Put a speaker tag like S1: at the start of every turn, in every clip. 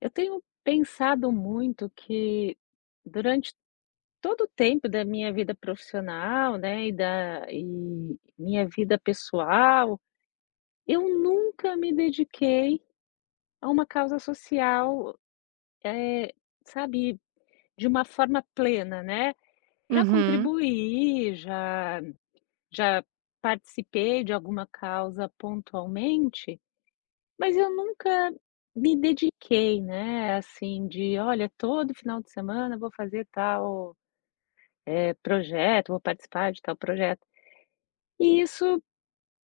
S1: Eu tenho pensado muito que durante todo o tempo da minha vida profissional, né, e da e minha vida pessoal, eu nunca me dediquei a uma causa social, eh, sabe, de uma forma plena, né. Já
S2: Uhum.
S1: contribuí, já participei de alguma causa pontualmente, mas eu nunca me dediquei, né, assim, de: "Olha, todo final de semana eu vou fazer tal, eh, projeto, vou participar de tal projeto". E isso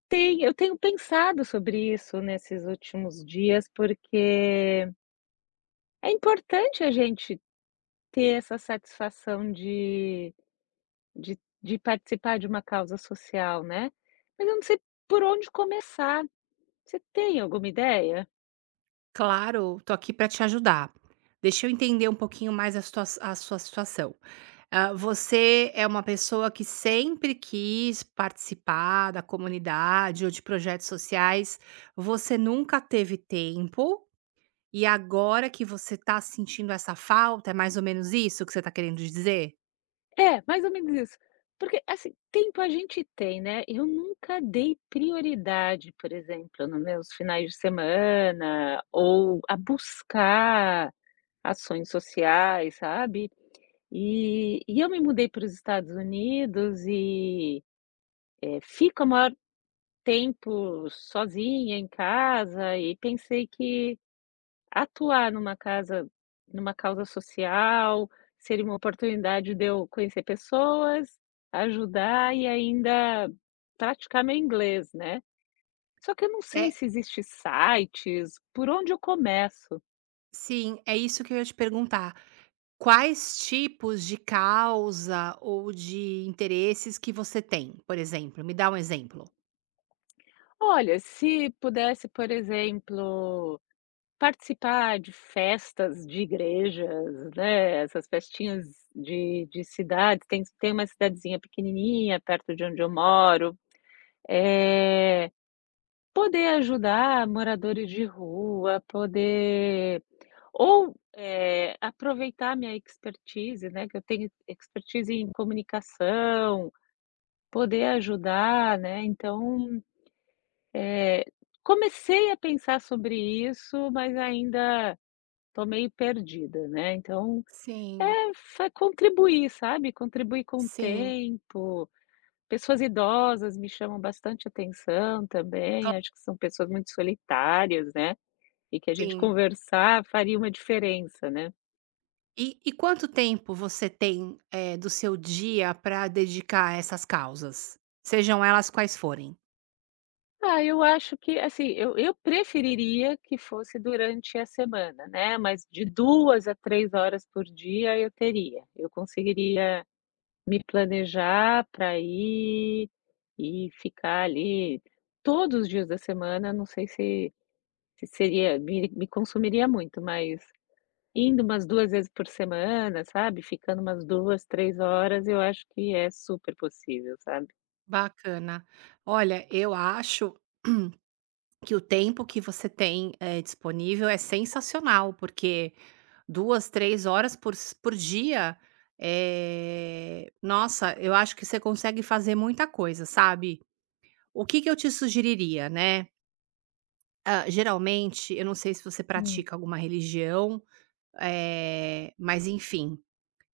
S1: tem eu tenho pensado sobre isso nesses últimos dias, porque é importante a gente ter essa satisfação de participar de uma causa social, né. Mas eu não sei por onde começar. Você tem alguma ideia?
S2: Claro, tô aqui para te ajudar. Deixa eu entender um pouquinho mais a situa a sua situação. Ah, você é uma pessoa que sempre quis participar da comunidade ou de projetos sociais, você nunca teve tempo, e agora que você tá sentindo essa falta, é mais ou menos isso que você tá querendo dizer?
S1: É, mais ou menos isso. Porque, assim, tempo a gente tem, né. Eu nunca dei prioridade, por exemplo, no meus finais de semana ou a buscar ações sociais, sabe. E eu me mudei para os Estados Unidos e, fico o maior tempo sozinha em casa e pensei que atuar numa causa social, seria uma oportunidade de eu conhecer pessoas, ajudar e ainda praticar meu inglês, né. Só que eu não
S2: É
S1: sei se existem sites, por onde eu começo?
S2: Sim, é isso que eu ia te perguntar. Quais tipos de causa ou de interesses que você tem, por exemplo? Me dá um exemplo.
S1: Olha, se pudesse, por exemplo, participar de festas de igrejas, né, essas festinhas de cidades, tem uma cidadezinha pequenininha perto de onde eu moro, é. Poder ajudar moradores de rua, poder ou, aproveitar minha expertise, né, que eu tenho expertise em comunicação, poder ajudar, né, então, eh, comecei a pensar sobre isso, mas ainda tô meio perdida, né, então,
S2: Sim,
S1: é fa contribuir, sabe, contribuir com o
S2: sim.
S1: tempo, pessoas idosas me chamam bastante atenção também,
S2: Claro.
S1: acho que são pessoas muito solitárias, né. E que a gente
S2: Sim.
S1: conversar faria uma diferença, né.
S2: E quanto tempo você tem do seu dia para dedicar a essas causas, sejam elas quais forem?
S1: Ah, eu acho que, assim, eu preferiria que fosse durante a semana, né, mas de 2 a 3 horas por dia eu teria. Eu conseguiria me planejar para ir e ficar ali todos os dias da semana, não sei se se seria me me consumiria muito, mas indo umas 2 vezes por semana, sabe, ficando umas 2 3 horas, eu acho que é super possível, sabe.
S2: Bacana. Olha, eu acho que o tempo que você tem, disponível é sensacional, porque 2 3 horas por dia, nossa, eu acho que você consegue fazer muita coisa, sabe. O que que eu te sugeriria, né. Geralmente, eu não sei se você pratica alguma religião, mas enfim,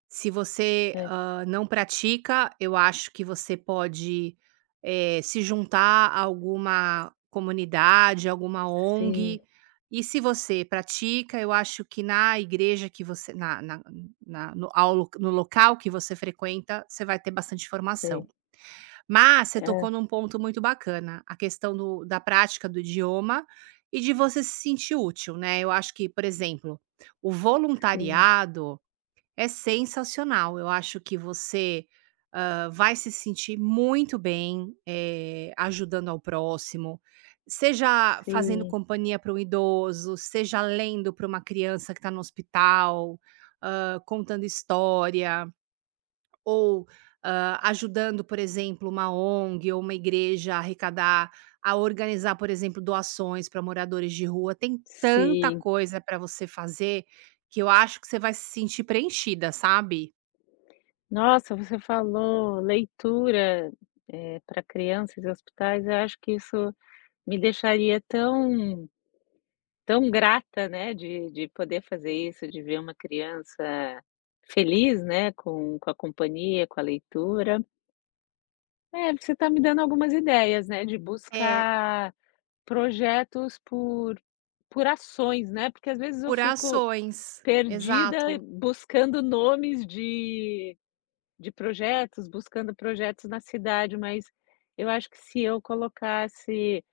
S2: se você,
S1: É.
S2: não pratica, eu acho que você pode, se juntar a alguma comunidade, alguma
S1: Sim,
S2: ONG. E se você pratica, eu acho que na igreja que você na na na no ao lo no local que você frequenta, você vai ter bastante informação.
S1: sei.
S2: Mas você
S1: É,
S2: tocou num ponto muito bacana, a questão do da prática do idioma e de você se sentir útil, né. Eu acho que, por exemplo, o
S1: sim,
S2: voluntariado é sensacional. Eu acho que você, vai se sentir muito bem, ajudando ao próximo, seja fazendo
S1: sim,
S2: companhia para um idoso, seja lendo para uma criança que está no hospital, contando história ou, ajudando, por exemplo, uma ONG ou uma igreja a arrecadar, a organizar, por exemplo, doações para moradores de rua. Tem tanta
S1: sim.
S2: coisa para você fazer que eu acho que você vai se sentir preenchida, sabe.
S1: Nossa, você falou leitura, eh, para crianças e hospitais, eu acho que isso me deixaria tão tão grata, né, de poder fazer isso, de ver uma criança feliz, né, com a companhia, com a leitura. É, você está me dando algumas ideias, né, de
S2: É,
S1: buscar projetos por ações, né, porque às vezes eu
S2: por
S1: fico
S2: ações.
S1: perdida
S2: Exato.
S1: buscando nomes de projetos, buscando projetos na cidade, mas eu acho que se eu colocasse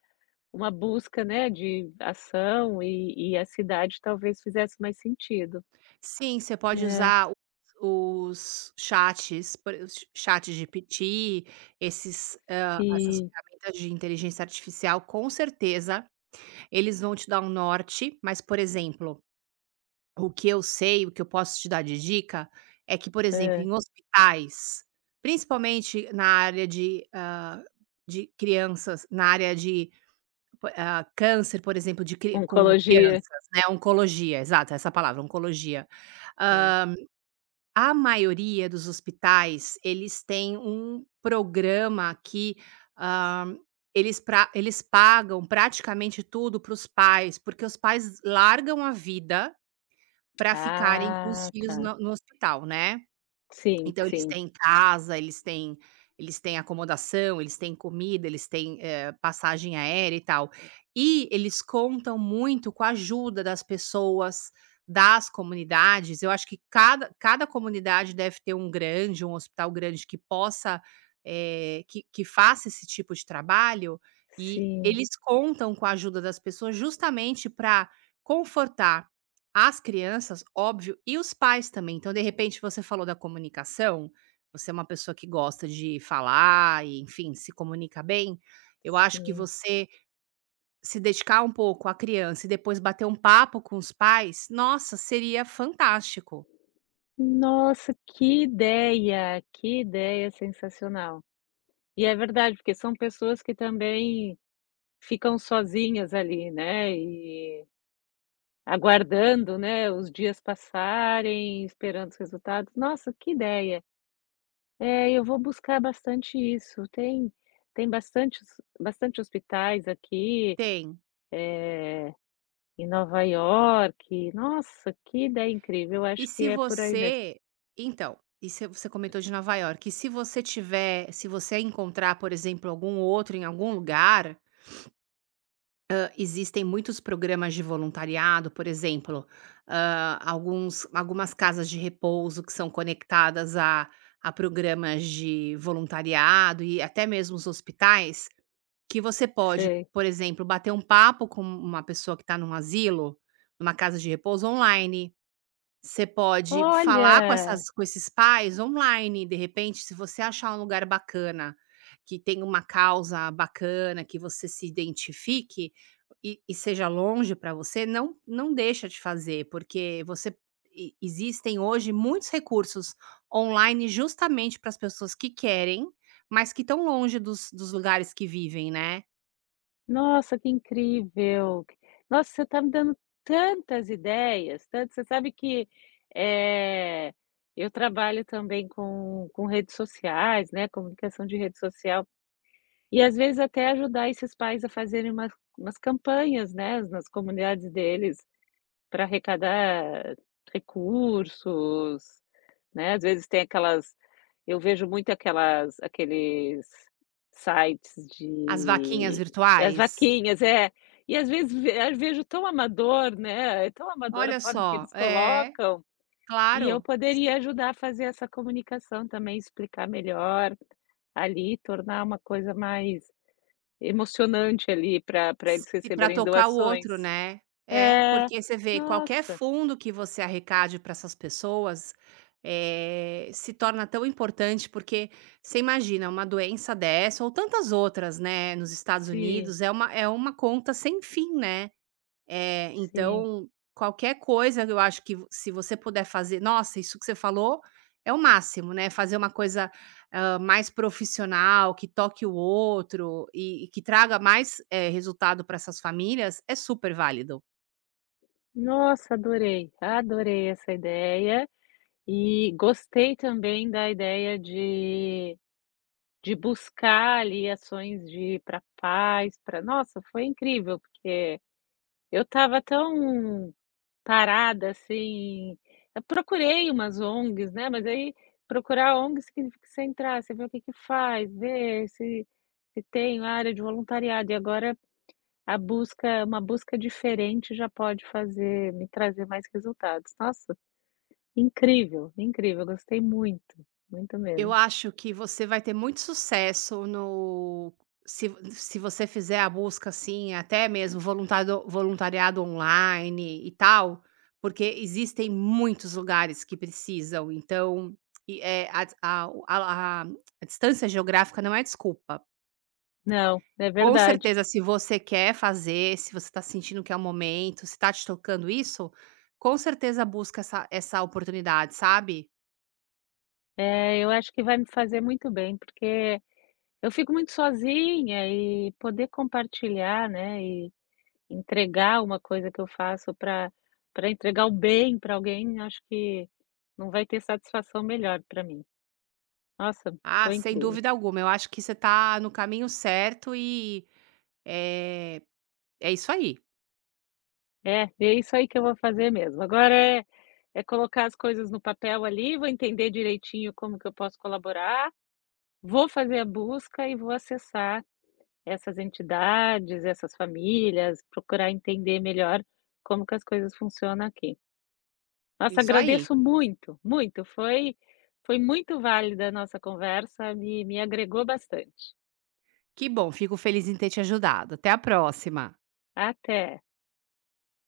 S1: uma busca, né, de ação e a cidade talvez fizesse mais sentido,
S2: Sim, você pode
S1: né.
S2: usar os chats, por o ChatGPT, esses, essas
S1: E
S2: ferramentas de inteligência artificial, com certeza eles vão te dar um norte, mas, por exemplo, o que eu sei, o que eu posso te dar de dica, é que, por exemplo,
S1: hã,
S2: em hospitais, principalmente na área de, de crianças, na área de, câncer, por exemplo, de cri com
S1: oncologia,
S2: crianças, né, oncologia, exato, essa palavra, oncologia.
S1: hã.
S2: Hã, a maioria dos hospitais, eles têm um programa que, hã, eles pagam praticamente tudo para os pais, porque os pais largam a vida para ficarem com os
S1: Ah,
S2: filhos
S1: tá.
S2: no hospital, né.
S1: Sim,
S2: Então eles
S1: sim.
S2: têm casa, eles têm acomodação, eles têm comida, eles têm, passagem aérea e tal. E eles contam muito com a ajuda das pessoas, das comunidades. Eu acho que cada comunidade deve ter um grande, um hospital grande que possa, que faça esse tipo de trabalho, e
S1: Sim,
S2: eles contam com a ajuda das pessoas justamente para confortar as crianças, óbvio, e os pais também. Então, de repente, você falou da comunicação, você é uma pessoa que gosta de falar e, enfim, se comunica bem. Eu acho que
S1: sim.
S2: você se dedicar um pouco à criança e depois bater um papo com os pais, nossa, seria fantástico.
S1: Nossa, que ideia sensacional. E é verdade, porque são pessoas que também ficam sozinhas ali, né, e aguardando, né, os dias passarem, esperando os resultados. Nossa, que ideia! É, eu vou buscar bastante isso. Tem tem bastante, bastante hospitais aqui,
S2: Tem.
S1: é, em Nova York. Nossa, que ideia incrível! Eu
S2: E
S1: acho que
S2: se
S1: é por aí mesmo.
S2: você Então, e se você comentou de Nova York e se você tiver se você encontrar, por exemplo, algum outro em algum lugar. Existem muitos programas de voluntariado, por exemplo, alguns algumas casas de repouso que são conectadas a programas de voluntariado e até mesmo os hospitais, que você pode,
S1: Sei.
S2: por exemplo, bater um papo com uma pessoa que está num asilo, numa casa de repouso, online. Você pode falar com
S1: Olha!
S2: essas com esses pais online, de repente, se você achar um lugar bacana, que tem uma causa bacana, que você se identifique e seja longe para você, não deixa de fazer, porque você e existem hoje muitos recursos online justamente para as pessoas que querem, mas que estão longe dos lugares que vivem, né.
S1: Nossa, que incrível. Nossa, você está me dando tantas ideias, tantas, você sabe que, eh, eu trabalho também com redes sociais, né, comunicação de rede social, e às vezes até ajudar esses pais a fazerem umas umas campanhas, né, nas comunidades deles para arrecadar recursos, né, às vezes tem aquelas eu vejo muito aquelas aqueles sites
S2: As vaquinhas
S1: de as
S2: virtuais.
S1: vaquinhas, é. E às vezes ve eu vejo tão amador, né, é tão amador a
S2: Olha
S1: forma que
S2: só,
S1: eles
S2: é,
S1: colocam, e eu
S2: claro.
S1: poderia ajudar a fazer essa comunicação também, explicar melhor ali, tornar uma coisa mais emocionante ali para eles
S2: Se pra
S1: receberem
S2: tocar o outro,
S1: doações.
S2: né. É,
S1: É,
S2: porque você vê, qualquer
S1: nossa,
S2: fundo que você arrecade para essas pessoas, se torna tão importante, porque você imagina uma doença dessa ou tantas outras, né, nos Estados
S1: sim.
S2: Unidos, é uma conta sem fim, né.
S1: Sim.
S2: Então, qualquer coisa que eu acho que se você puder fazer, nossa, isso que você falou é o máximo, né, fazer uma coisa, mais profissional, que toque o outro e que traga mais, resultado para essas famílias, é super válido.
S1: Nossa, adorei, adorei essa ideia e gostei também da ideia de buscar ali ações de para paz, para nossa, foi incrível, porque eu estava tão parada, assim, eu procurei umas ONGs, né, mas aí procurar ONG significa você entrar, você ver o que que faz, ver se se tem área de voluntariado, e agora A busca uma busca diferente já pode fazer me trazer mais resultados. Nossa, incrível, incrível, gostei muito, muito
S2: Eu
S1: mesmo.
S2: acho que você vai ter muito sucesso se você fizer a busca, assim, até mesmo voluntado voluntariado online e tal, porque existem muitos lugares que precisam, então e, a distância geográfica não é desculpa.
S1: Não, é
S2: Com
S1: verdade.
S2: certeza, se você quer fazer, se você está sentindo que é o momento, se está te tocando isso, com certeza busca essa oportunidade, sabe?
S1: É, eu acho que vai me fazer muito bem, porque eu fico muito sozinha e poder compartilhar, né, e entregar uma coisa que eu faço para entregar o bem para alguém, acho que não vai ter satisfação melhor para mim. Nossa,
S2: Ah,
S1: foi
S2: sem
S1: incrível.
S2: dúvida alguma. Eu acho que você tá no caminho certo e é, é isso aí.
S1: É, é isso aí que eu vou fazer mesmo. Agora é colocar as coisas no papel ali, vou entender direitinho como que eu posso colaborar, vou fazer a busca e vou acessar essas entidades, essas famílias, procurar entender melhor como que as coisas funcionam aqui. Nossa,
S2: Isso aí.
S1: agradeço muito, muito, foi muito válida a nossa conversa, me agregou bastante.
S2: Que bom, fico feliz em ter te ajudado. Até a próxima.
S1: Até.